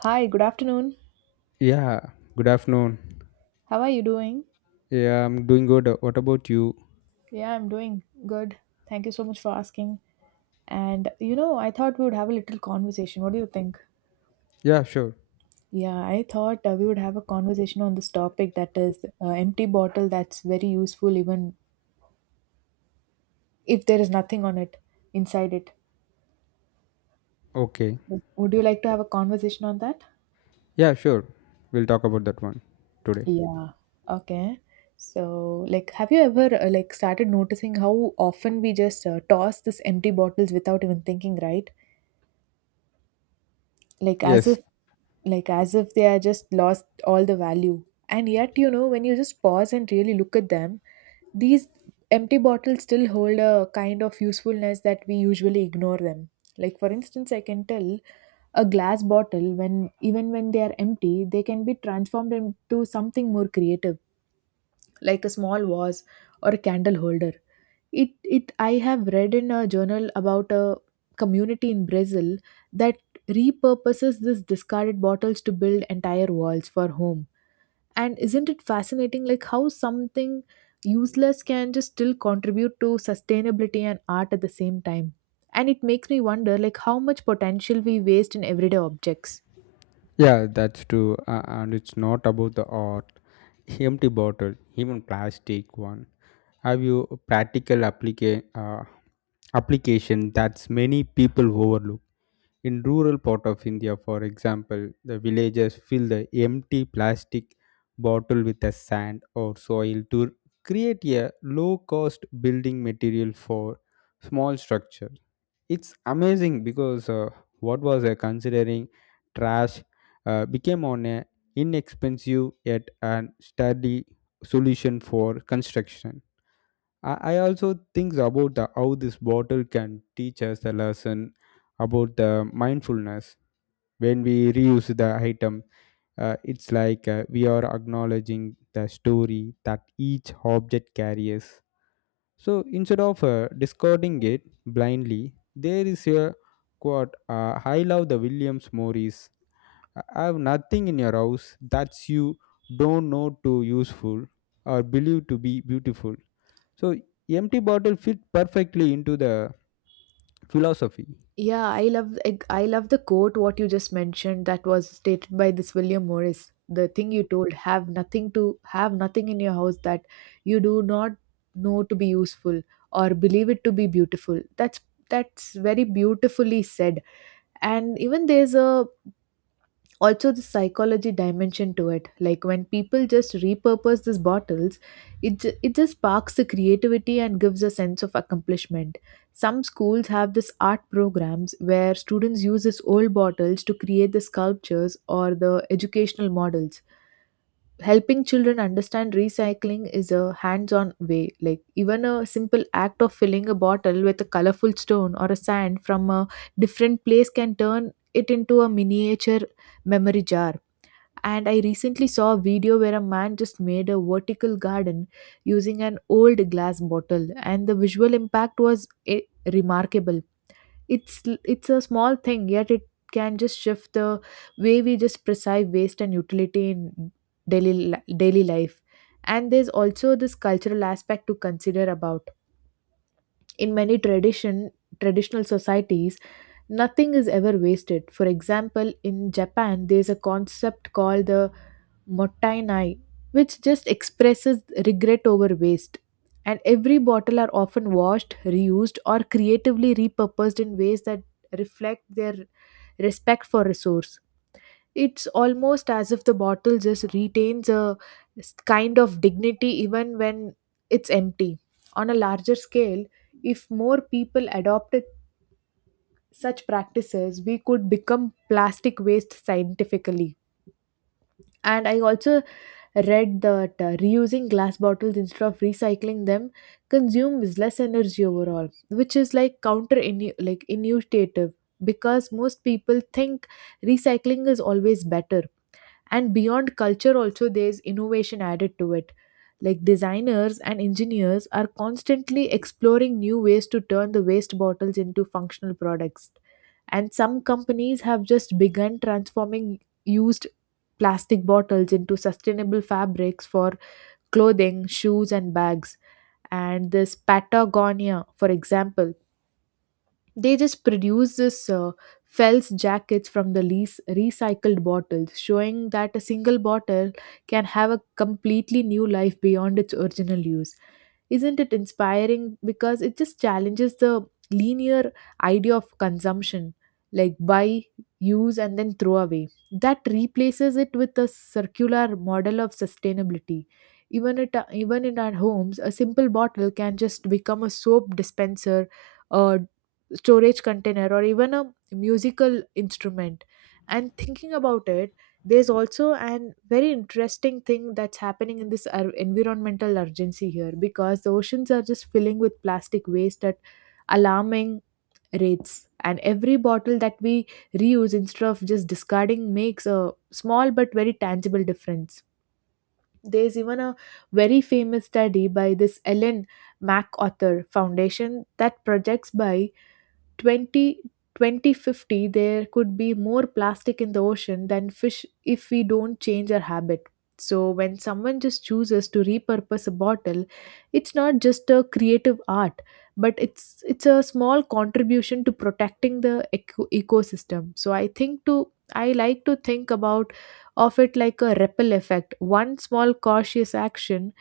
Hi, good afternoon. Yeah, good afternoon. How are you doing? Yeah, I'm doing good. What about you? Yeah, I'm doing good. Thank you so much for asking. And you know, I thought we would have a little conversation. What do you think? Yeah, sure. Yeah, I thought we would have a conversation on this topic that is empty bottle that's very useful even if there is nothing on it inside it. Okay. Would you like to have a conversation on that? Yeah, sure. We'll talk about that one today. Yeah. Okay. So, like, have you ever like started noticing how often we just toss this empty bottles without even thinking, right? like as Yes. if like as if they are just lost all the value. And yet you know, when you just pause and really look at them, these empty bottles still hold a kind of usefulness that we usually ignore them. Like for instance, I can tell a glass bottle, when even when they are empty, they can be transformed into something more creative, like a small vase or a candle holder. It I have read in a journal about a community in Brazil that repurposes this discarded bottles to build entire walls for home. And isn't it fascinating like how something useless can just still contribute to sustainability and art at the same time? And it makes me wonder like how much potential we waste in everyday objects. Yeah, that's true. And it's not about the art. Empty bottle, even plastic one. Have you a practical application that's many people overlook? In rural part of India, for example, the villagers fill the empty plastic bottle with the sand or soil to create a low cost building material for small structure. It's amazing because what was considering trash became on a inexpensive yet an sturdy solution for construction. I also think about how this bottle can teach us a lesson about the mindfulness when we reuse the item. It's like we are acknowledging the story that each object carries. So instead of discarding it blindly, there is a quote I love the Williams Morris. I have nothing in your house that you don't know to useful or believe to be beautiful. So empty bottle fit perfectly into the philosophy. Yeah, I love I love the quote what you just mentioned that was stated by this William Morris. The thing you told, have nothing to have nothing in your house that you do not know to be useful or believe it to be beautiful. That's very beautifully said. And even there's a also the psychology dimension to it, like when people just repurpose these bottles, it just sparks the creativity and gives a sense of accomplishment. Some schools have this art programs where students use these old bottles to create the sculptures or the educational models, helping children understand recycling is a hands-on way. Like even a simple act of filling a bottle with a colorful stone or a sand from a different place can turn it into a miniature memory jar. And I recently saw a video where a man just made a vertical garden using an old glass bottle, and the visual impact was remarkable. It's a small thing, yet it can just shift the way we just perceive waste and utility in daily life. And there's also this cultural aspect to consider about. In many traditional societies, nothing is ever wasted. For example, in Japan, there's a concept called the Mottainai, which just expresses regret over waste. And every bottle are often washed, reused, or creatively repurposed in ways that reflect their respect for resource. It's almost as if the bottle just retains a kind of dignity even when it's empty. On a larger scale, if more people adopted such practices, we could become plastic waste scientifically. And I also read that reusing glass bottles instead of recycling them consumes less energy overall, which is like counter, like intuitive, because most people think recycling is always better. And beyond culture also, there's innovation added to it, like designers and engineers are constantly exploring new ways to turn the waste bottles into functional products. And some companies have just begun transforming used plastic bottles into sustainable fabrics for clothing, shoes and bags. And this Patagonia, for example, they just produce this Fels jackets from the lease recycled bottles, showing that a single bottle can have a completely new life beyond its original use. Isn't it inspiring? Because it just challenges the linear idea of consumption, like buy, use, and then throw away. That replaces it with a circular model of sustainability. Even in our homes, a simple bottle can just become a soap dispenser, a storage container or even a musical instrument. And thinking about it, there's also an very interesting thing that's happening in this environmental urgency here, because the oceans are just filling with plastic waste at alarming rates. And every bottle that we reuse instead of just discarding makes a small but very tangible difference. There's even a very famous study by this Ellen MacArthur Foundation that projects by 20 2050, there could be more plastic in the ocean than fish if we don't change our habit. So, when someone just chooses to repurpose a bottle, it's not just a creative art, but it's a small contribution to protecting the ecosystem. So, I think to I like to think about of it like a ripple effect. One small cautious action,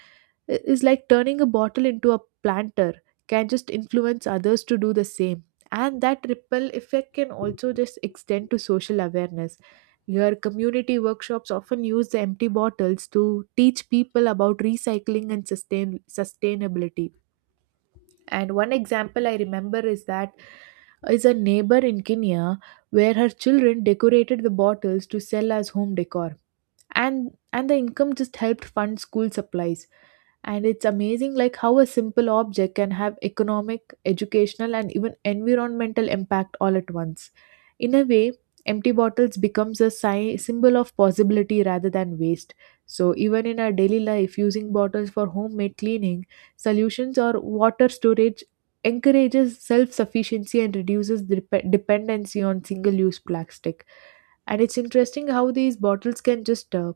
is like turning a bottle into a planter, can just influence others to do the same. And that ripple effect can also just extend to social awareness. Your community workshops often use the empty bottles to teach people about recycling and sustainability. And one example I remember is that is a neighbor in Kenya, where her children decorated the bottles to sell as home decor. And the income just helped fund school supplies. And it's amazing like how a simple object can have economic, educational and even environmental impact all at once. In a way, empty bottles becomes a symbol of possibility rather than waste. So even in our daily life, using bottles for homemade cleaning solutions or water storage encourages self-sufficiency and reduces dependency on single-use plastic. And it's interesting how these bottles can just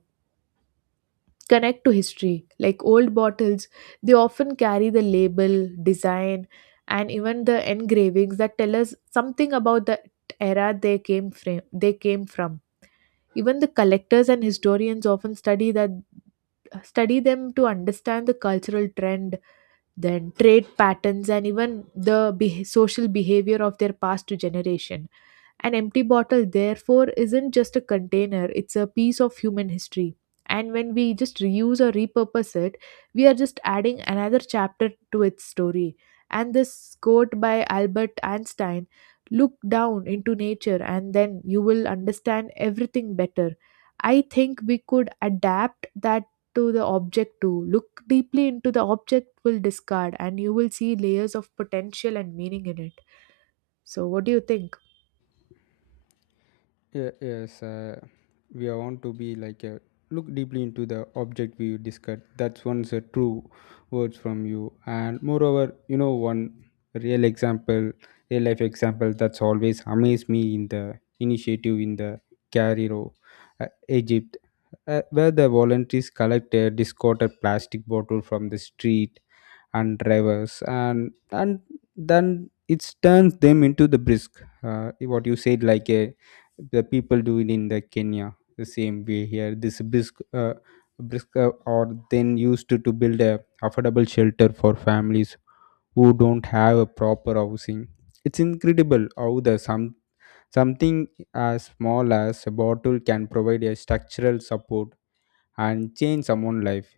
connect to history. Like old bottles, they often carry the label, design, and even the engravings that tell us something about the era they came from. Even the collectors and historians often study that study them to understand the cultural trend, then trade patterns, and even the beh social behavior of their past generation. An empty bottle, therefore, isn't just a container, it's a piece of human history. And when we just reuse or repurpose it, we are just adding another chapter to its story. And this quote by Albert Einstein, look down into nature and then you will understand everything better. I think we could adapt that to the object too. Look deeply into the object we will discard, and you will see layers of potential and meaning in it. So, what do you think? Yeah, yes, we are want to be like a look deeply into the object we discussed. That's one's a true words from you. And moreover, you know, one real example, real life example that's always amazed me in the initiative in the Cairo, Egypt, where the volunteers collect a discarded plastic bottle from the street and drivers, and then it turns them into the brisk. What you said, like a the people do it in the Kenya the same way here. This brisk, brisk are then used to build a affordable shelter for families who don't have a proper housing. It's incredible how the some something as small as a bottle can provide a structural support and change someone's life.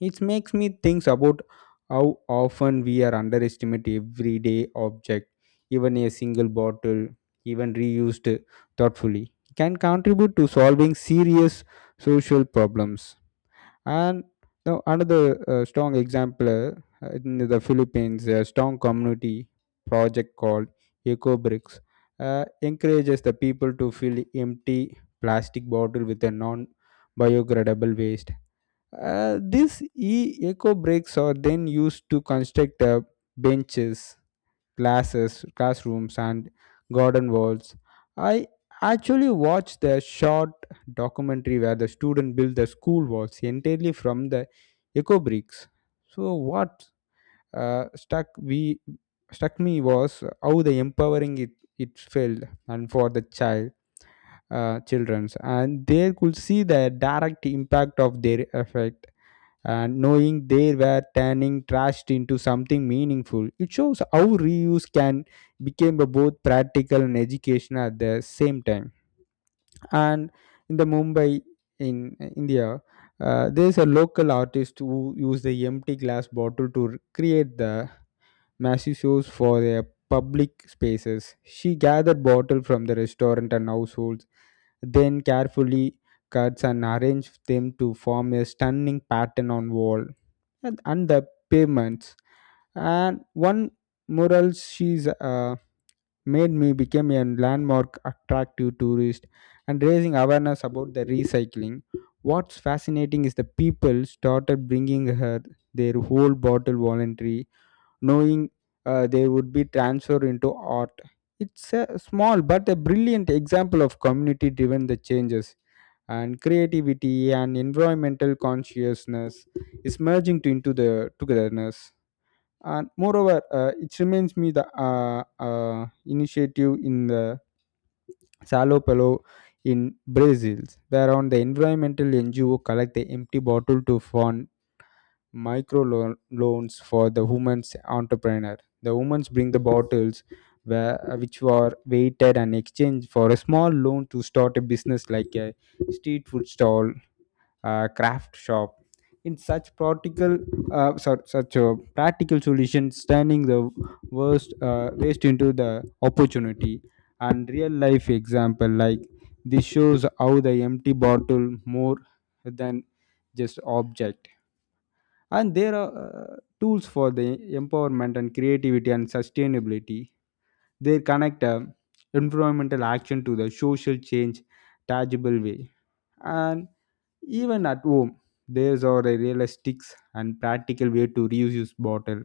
It makes me think about how often we are underestimate everyday object, even a single bottle, even reused thoughtfully, can contribute to solving serious social problems. And now another strong example in the Philippines, a strong community project called Eco Bricks encourages the people to fill empty plastic bottle with a non biodegradable waste. These e-eco breaks are then used to construct benches, classes, classrooms, and garden walls. I actually watched the short documentary where the student built the school walls entirely from the eco bricks. So what stuck we struck me was how the empowering it it felt and for the childrens and they could see the direct impact of their effect and knowing they were turning trash into something meaningful. It shows how reuse can become a both practical and educational at the same time. And in the Mumbai in India, there's a local artist who used the empty glass bottle to create the massive shows for their public spaces. She gathered bottle from the restaurant and households, then carefully cuts and arranged them to form a stunning pattern on wall and the pavements. And one mural she's made me became a landmark attractive tourist and raising awareness about the recycling. What's fascinating is the people started bringing her their whole bottle voluntary knowing they would be transferred into art. It's a small but a brilliant example of community driven the changes and creativity and environmental consciousness is merging into the togetherness. And moreover, it reminds me the initiative in the Salo Pelo in Brazil, where on the environmental NGO collect the empty bottle to fund loans for the women's entrepreneur. The women's bring the bottles where, which were weighted and exchanged for a small loan to start a business like a street food stall, a craft shop. In such practical, such a practical solution, turning the worst waste into the opportunity, and real life example like this shows how the empty bottle more than just object and there are tools for the empowerment and creativity and sustainability. They connect environmental action to the social change tangible way. And even at home there's are a realistic and practical way to reuse bottle.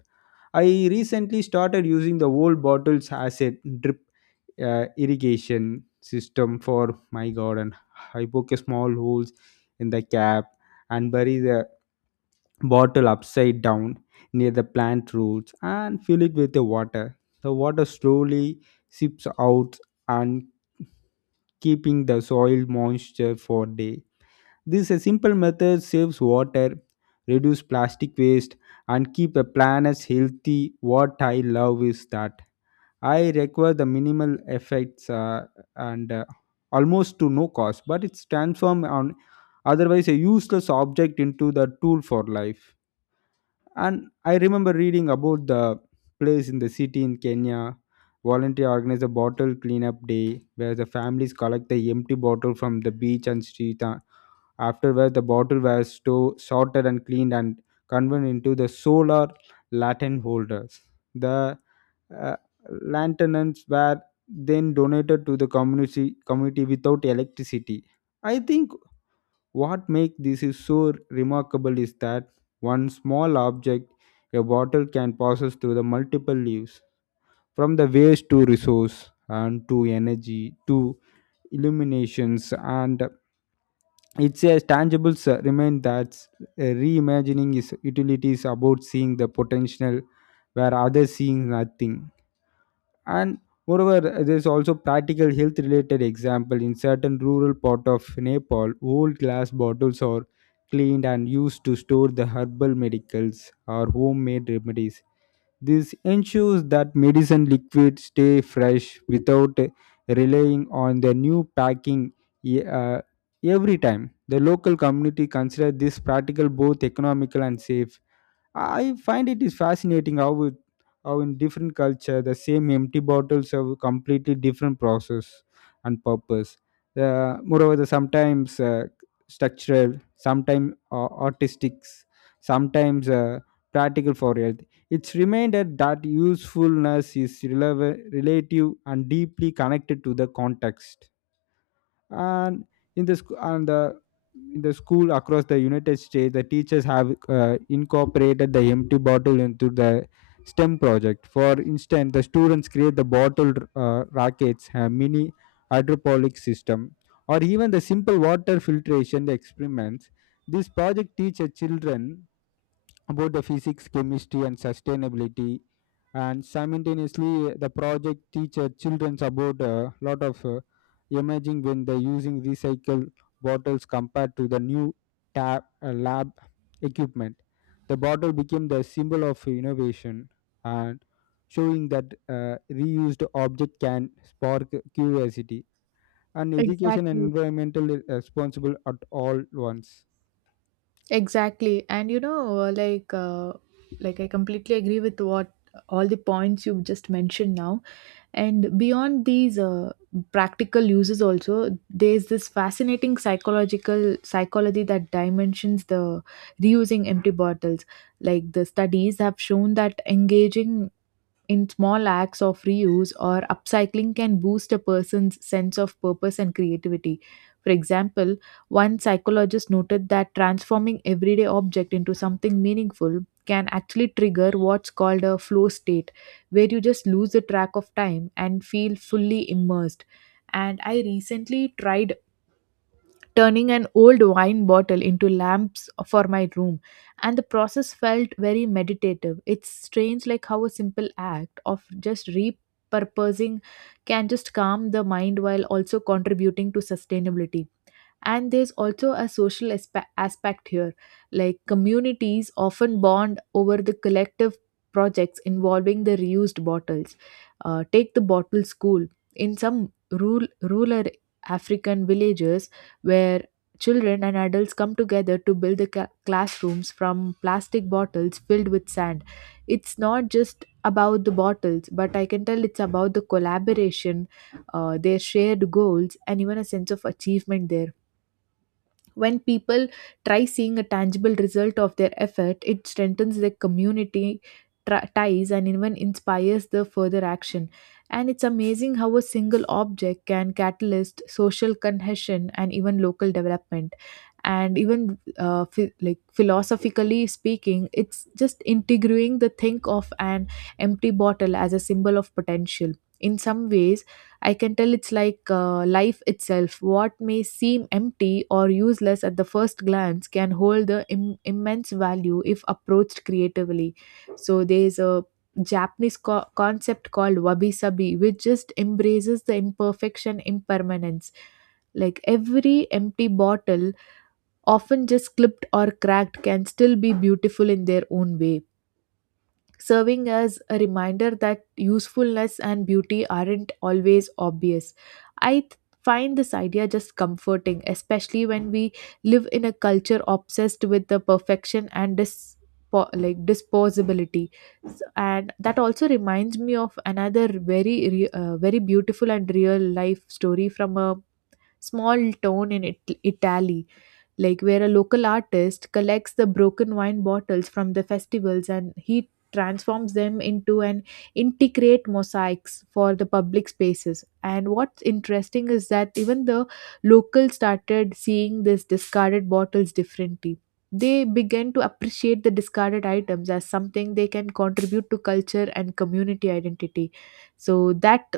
I recently started using the old bottles as a drip irrigation system for my garden. I poke small holes in the cap and bury the bottle upside down near the plant roots and fill it with the water. The water slowly seeps out and keeping the soil moisture for day. This a simple method saves water, reduce plastic waste and keep a planet healthy. What I love is that I require the minimal effects and almost to no cost, but it's transformed on otherwise a useless object into the tool for life. And I remember reading about the place in the city in Kenya. Volunteer organized a bottle cleanup day where the families collect the empty bottle from the beach and street. Afterward, the bottle was sorted and cleaned and converted into the solar lantern holders. The uh, lanterns were then donated to the community without electricity. I think what makes this is so remarkable is that one small object, a bottle, can passes through the multiple leaves, from the waste to resource and to energy to illuminations, and it's a tangible remind that reimagining its utilities about seeing the potential where others seeing nothing. And moreover there's also practical health related example in certain rural part of Nepal. Old glass bottles are cleaned and used to store the herbal medicals or homemade remedies. This ensures that medicine liquids stay fresh without relying on the new packing. e- uh, every time the local community consider this practical both economical and safe. I find it is fascinating how in different culture the same empty bottles have completely different process and purpose. The moreover, the sometimes structural, sometimes artistic, sometimes practical for health. It's reminder that usefulness is relative and deeply connected to the context. And in the sc- and the in the school across the United States the teachers have incorporated the empty bottle into the STEM project. For instance the students create the bottle rockets, a mini hydroponic system or even the simple water filtration experiments. This project teaches children about the physics, chemistry, and sustainability. And simultaneously, the project teaches children about a lot of emerging when they're using recycled bottles compared to the new lab equipment. The bottle became the symbol of innovation and showing that reused object can spark curiosity and education and Exactly. environmental responsible at all once. Exactly. And you know, like I completely agree with what all the points you've just mentioned now. And beyond these practical uses, also, there's this fascinating psychological psychology that dimensions the reusing empty bottles. Like, the studies have shown that engaging in small acts of reuse or upcycling can boost a person's sense of purpose and creativity. For example, one psychologist noted that transforming everyday object into something meaningful can actually trigger what's called a flow state, where you just lose the track of time and feel fully immersed. And I recently tried turning an old wine bottle into lamps for my room, and the process felt very meditative. It's strange like how a simple act of just repurposing can just calm the mind while also contributing to sustainability. And there's also a social aspect here, like communities often bond over the collective projects involving the reused bottles. Take the bottle school in some rural African villages, where children and adults come together to build the classrooms from plastic bottles filled with sand. It's not just about the bottles, but I can tell it's about the collaboration, their shared goals and even a sense of achievement there. When people try seeing a tangible result of their effort, it strengthens their community ties and even inspires the further action. And it's amazing how a single object can catalyst social cohesion and even local development. And even like philosophically speaking, it's just integrating the think of an empty bottle as a symbol of potential. In some ways, I can tell it's like life itself. What may seem empty or useless at the first glance can hold the immense value if approached creatively. So there's a Japanese concept called wabi sabi, which just embraces the imperfection, impermanence. Like every empty bottle, often just clipped or cracked, can still be beautiful in their own way, serving as a reminder that usefulness and beauty aren't always obvious. I th- find this idea just comforting, especially when we live in a culture obsessed with the perfection and disposability. And that also reminds me of another very beautiful and real life story from a small town in Italy, like where a local artist collects the broken wine bottles from the festivals and he transforms them into an integrate mosaics for the public spaces. And what's interesting is that even the locals started seeing these discarded bottles differently. They began to appreciate the discarded items as something they can contribute to culture and community identity, so that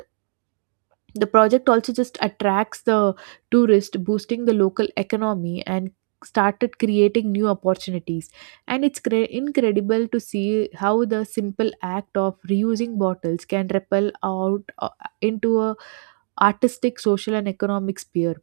the project also just attracts the tourist, boosting the local economy and started creating new opportunities. And incredible to see how the simple act of reusing bottles can ripple out into a artistic, social, and economic sphere.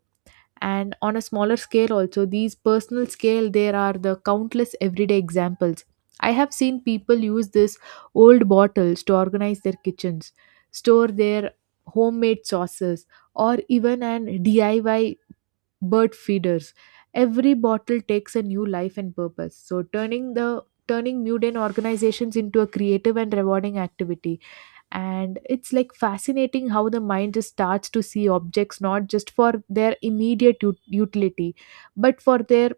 And on a smaller scale also these personal scale, there are the countless everyday examples. I have seen people use this old bottles to organize their kitchens, store their homemade sauces, or even an DIY bird feeders. Every bottle takes a new life and purpose, so turning mundane organizations into a creative and rewarding activity. And it's like fascinating how the mind just starts to see objects not just for their immediate utility, but for their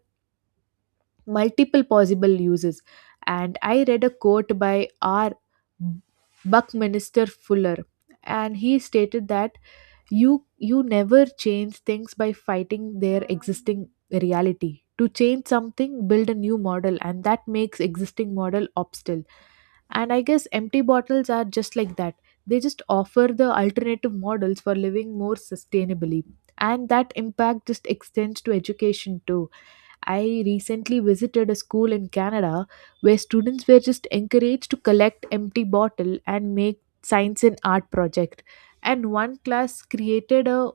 multiple possible uses. And I read a quote by R. Buckminster Fuller, and he stated that you never change things by fighting their existing reality. To change something, build a new model, and that makes existing model obstacle. And I guess empty bottles are just like that. They just offer the alternative models for living more sustainably. And that impact just extends to education too. I recently visited a school in Canada where students were just encouraged to collect empty bottle and make science and art project. And one class created a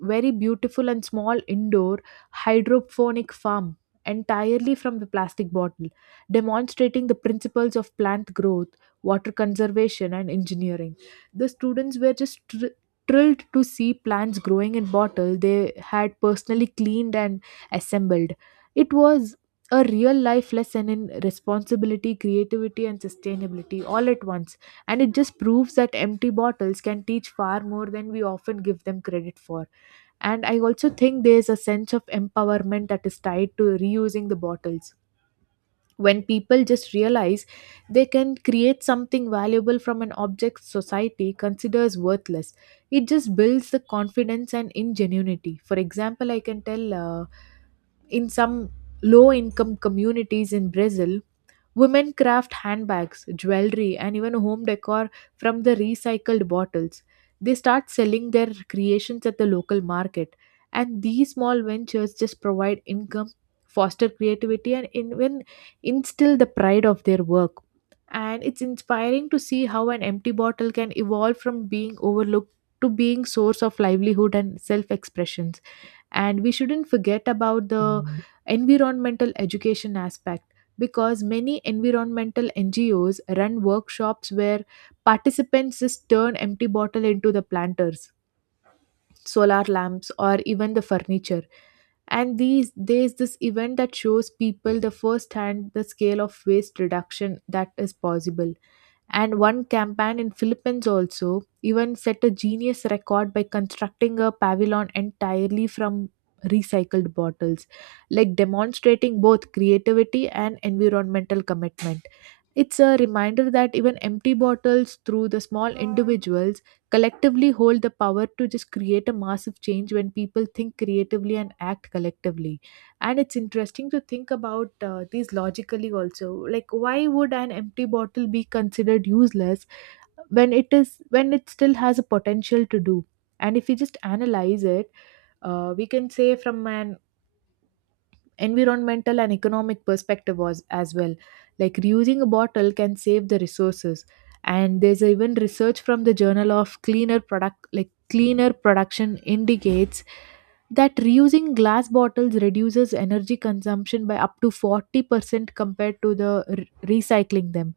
very beautiful and small indoor hydroponic farm entirely from the plastic bottle, demonstrating the principles of plant growth, water conservation, and engineering. The students were just thrilled to see plants growing in bottle they had personally cleaned and assembled. It was a real life lesson in responsibility, creativity, and sustainability all at once, and it just proves that empty bottles can teach far more than we often give them credit for. And I also think there's a sense of empowerment that is tied to reusing the bottles. When people just realize they can create something valuable from an object society considers worthless, it just builds the confidence and ingenuity. For example, I can tell in some low income communities in Brazil, women craft handbags, jewelry, and even home decor from the recycled bottles. They start selling their creations at the local market, and these small ventures just provide income, foster creativity, and even instill the pride of their work. And it's inspiring to see how an empty bottle can evolve from being overlooked to being source of livelihood and self-expression. And we shouldn't forget about the environmental education aspect, because many environmental NGOs run workshops where participants just turn empty bottle into the planters, solar lamps, or even the furniture. And these there's this event that shows people the first hand the scale of waste reduction that is possible. And one campaign in Philippines also even set a genius record by constructing a pavilion entirely from recycled bottles, like demonstrating both creativity and environmental commitment. It's a reminder that even empty bottles, through the small individuals, collectively hold the power to just create a massive change when people think creatively and act collectively. And it's interesting to think about these logically also. Like, why would an empty bottle be considered useless when it still has a potential to do? And if we just analyze it, we can say from an environmental and economic perspective was as well, like reusing a bottle can save the resources. And there's even research from the journal of cleaner product like cleaner production indicates that reusing glass bottles reduces energy consumption by up to 40% compared to recycling them.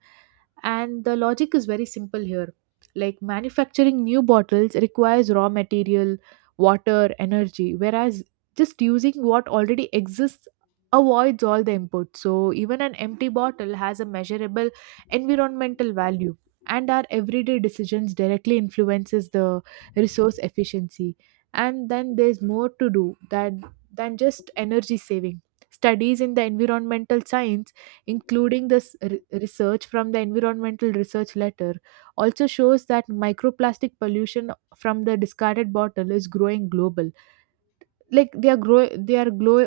And the logic is very simple here, like manufacturing new bottles requires raw material, water, energy, whereas just using what already exists avoids all the inputs. So even an empty bottle has a measurable environmental value, and our everyday decisions directly influences the resource efficiency. And then there's more to do that than just energy saving. Studies in the environmental science, including research from the environmental research letter, also shows that microplastic pollution from the discarded bottle is growing global. Like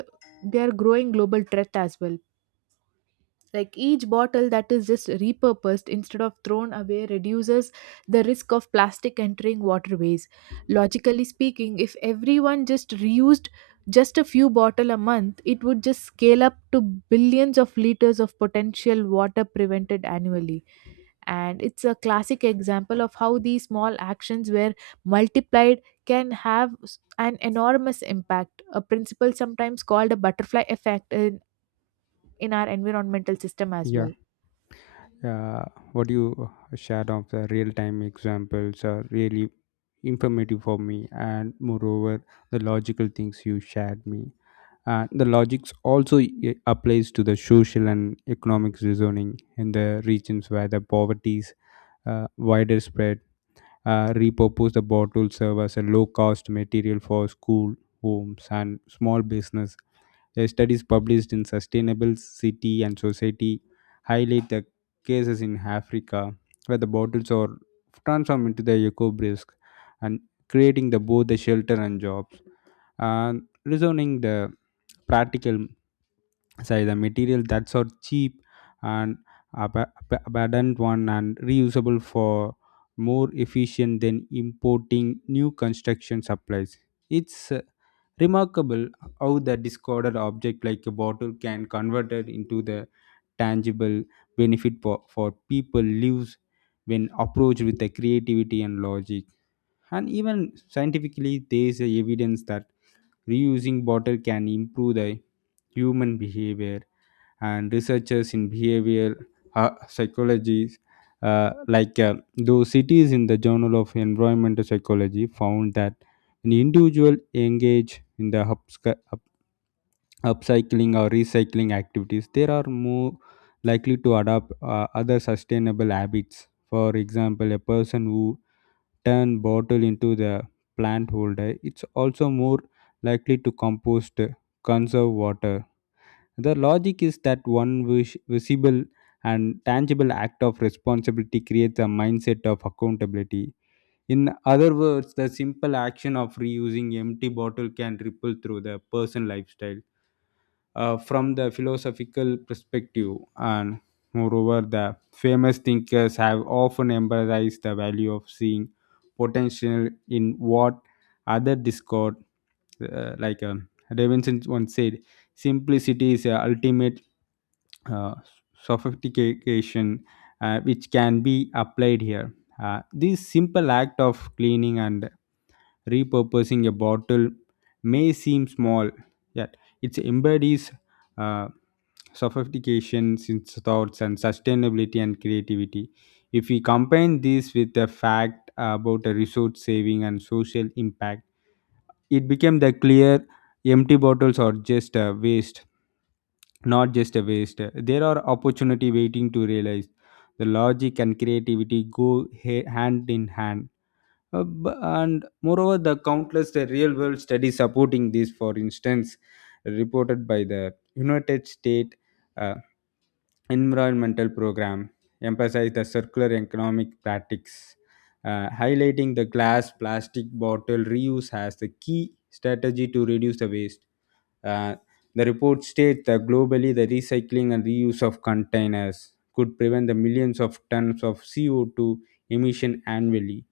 they are growing global threat as well. Like each bottle that is just repurposed instead of thrown away reduces the risk of plastic entering waterways. Logically speaking, if everyone just reused just a few bottle a month, it would just scale up to billions of liters of potential water prevented annually. And it's a classic example of how these small actions were multiplied can an enormous impact, a principle sometimes called a butterfly effect in our environmental system as Yeah, well. uh, what you shared of the real time examples are really informative for me, and moreover, the logical things you shared me. And the logics also applies to the social and economics reasoning in the regions where the poverty is wider spread. Repurpose the bottle serve as a low cost material for school homes and small business. A studies published in sustainable city and society highlight the cases in Africa where the bottles are transformed into the eco brisk and creating the both the shelter and jobs and reasoning the practical say the material that's are cheap and abundant one and reusable for more efficient than importing new construction supplies. It's remarkable how the discarded object like a bottle can convert it into the tangible benefit for people lives when approached with the creativity and logic. And even scientifically there is a evidence that reusing bottle can improve the human behavior and researchers in behavioral psychology, those cities in the journal of environmental psychology found that when individuals engage in the upcycling or recycling activities they are more likely to adopt other sustainable habits. For example a person who turn bottle into the plant holder it's also more likely to compost, conserve water. The logic is that one visible and tangible act of responsibility creates a mindset of accountability. In other words, the simple action of reusing empty bottle can ripple through the person lifestyle from the philosophical perspective. And moreover, the famous thinkers have often emphasized the value of seeing potential in what other discord, Davidson once said, simplicity is the ultimate uh, sophistication which can be applied here. This simple act of cleaning and repurposing a bottle may seem small, yet it embodies uh, sophistication, since thoughts, and sustainability and creativity. If we combine this with the fact about a resource saving and social impact, it became the clear empty bottles are just a waste, not just a waste, there are opportunity waiting to realize. The logic and creativity go hand in hand. Uh, b- and moreover the countless real world studies supporting this. For instance reported by the United States uh, environmental program emphasize the circular economic practices, highlighting the glass, plastic bottle reuse as the key strategy to reduce the waste. Uh, the report states that globally, the recycling and reuse of containers could prevent the millions of tons of CO2 emission annually.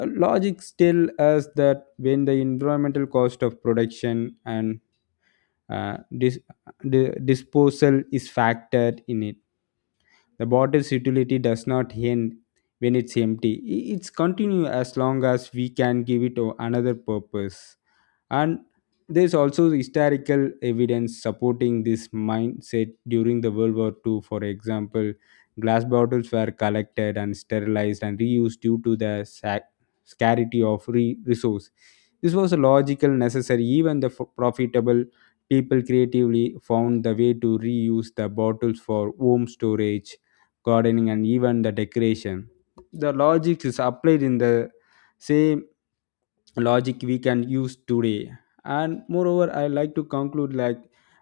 Logic still us that when the environmental cost of production and uh, dis- disposal is factored in it the bottle's utility does not end when it's empty. It's continue as long as we can give it another purpose. And there's also historical evidence supporting this mindset during the World War II. For example, glass bottles were collected and sterilized and reused due to the scarcity of resource. This was a logical necessary. Even the profitable people creatively found the way to reuse the bottles for home storage, gardening and even the decoration. The logic is applied in the same logic we can use today. And moreover, I like to conclude like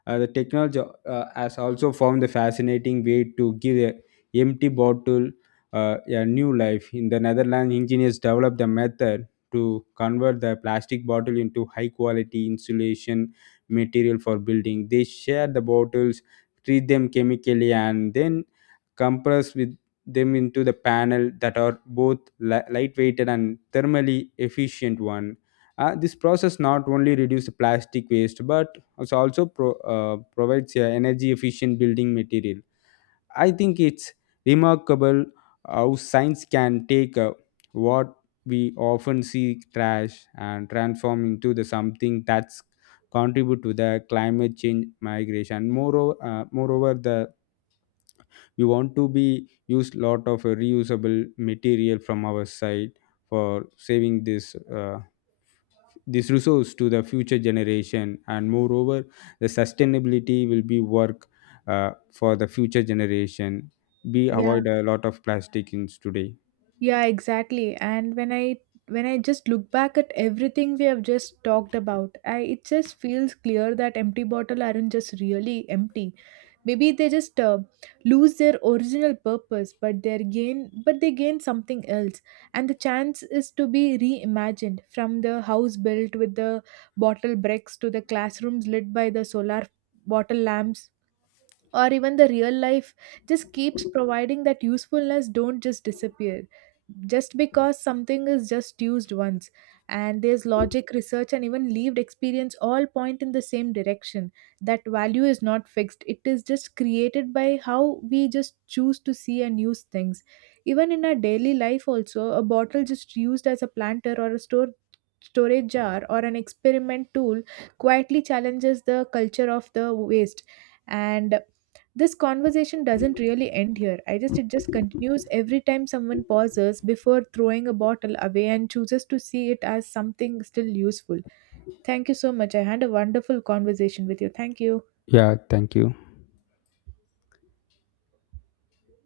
the technology has also found the fascinating way to give a empty bottle a new life. In the Netherlands, engineers developed the method to convert the plastic bottle into high quality insulation material for building. They share the bottles, treat them chemically, and then compress with them into the panel that are both lightweighted and thermally efficient one. This process not only reduce the plastic waste but it also provides a energy efficient building material. I think it's remarkable how science can take what we often see trash and transform into the something that's contribute to the climate change migration. Moreover the we want to be use lot of reusable material from our side for saving this this resource to the future generation. And moreover the sustainability will be work for the future generation. We Yeah, avoid a lot of plastic in today. yeah, exactly. And when I just look back at everything we have just talked about, I it just feels clear that empty bottle aren't just really empty. Maybe they just lose their original purpose, but they gain something else. And the chance is to be reimagined, from the house built with the bottle bricks to the classrooms lit by the solar bottle lamps or even the real life, just keeps providing that usefulness. Don't just disappear just because something is just used once. And there's logic, research, and even lived experience all point in the same direction, that value is not fixed, it is just created by how we just choose to see and use things. Even in our daily life also, a bottle just used as a planter or a store storage jar or an experiment tool quietly challenges the culture of the waste. And this conversation doesn't really end here. I just it just continues every time someone pauses before throwing a bottle away and chooses to see it as something still useful. Thank you so much, I had a wonderful conversation with you. Thank you. Yeah, thank you.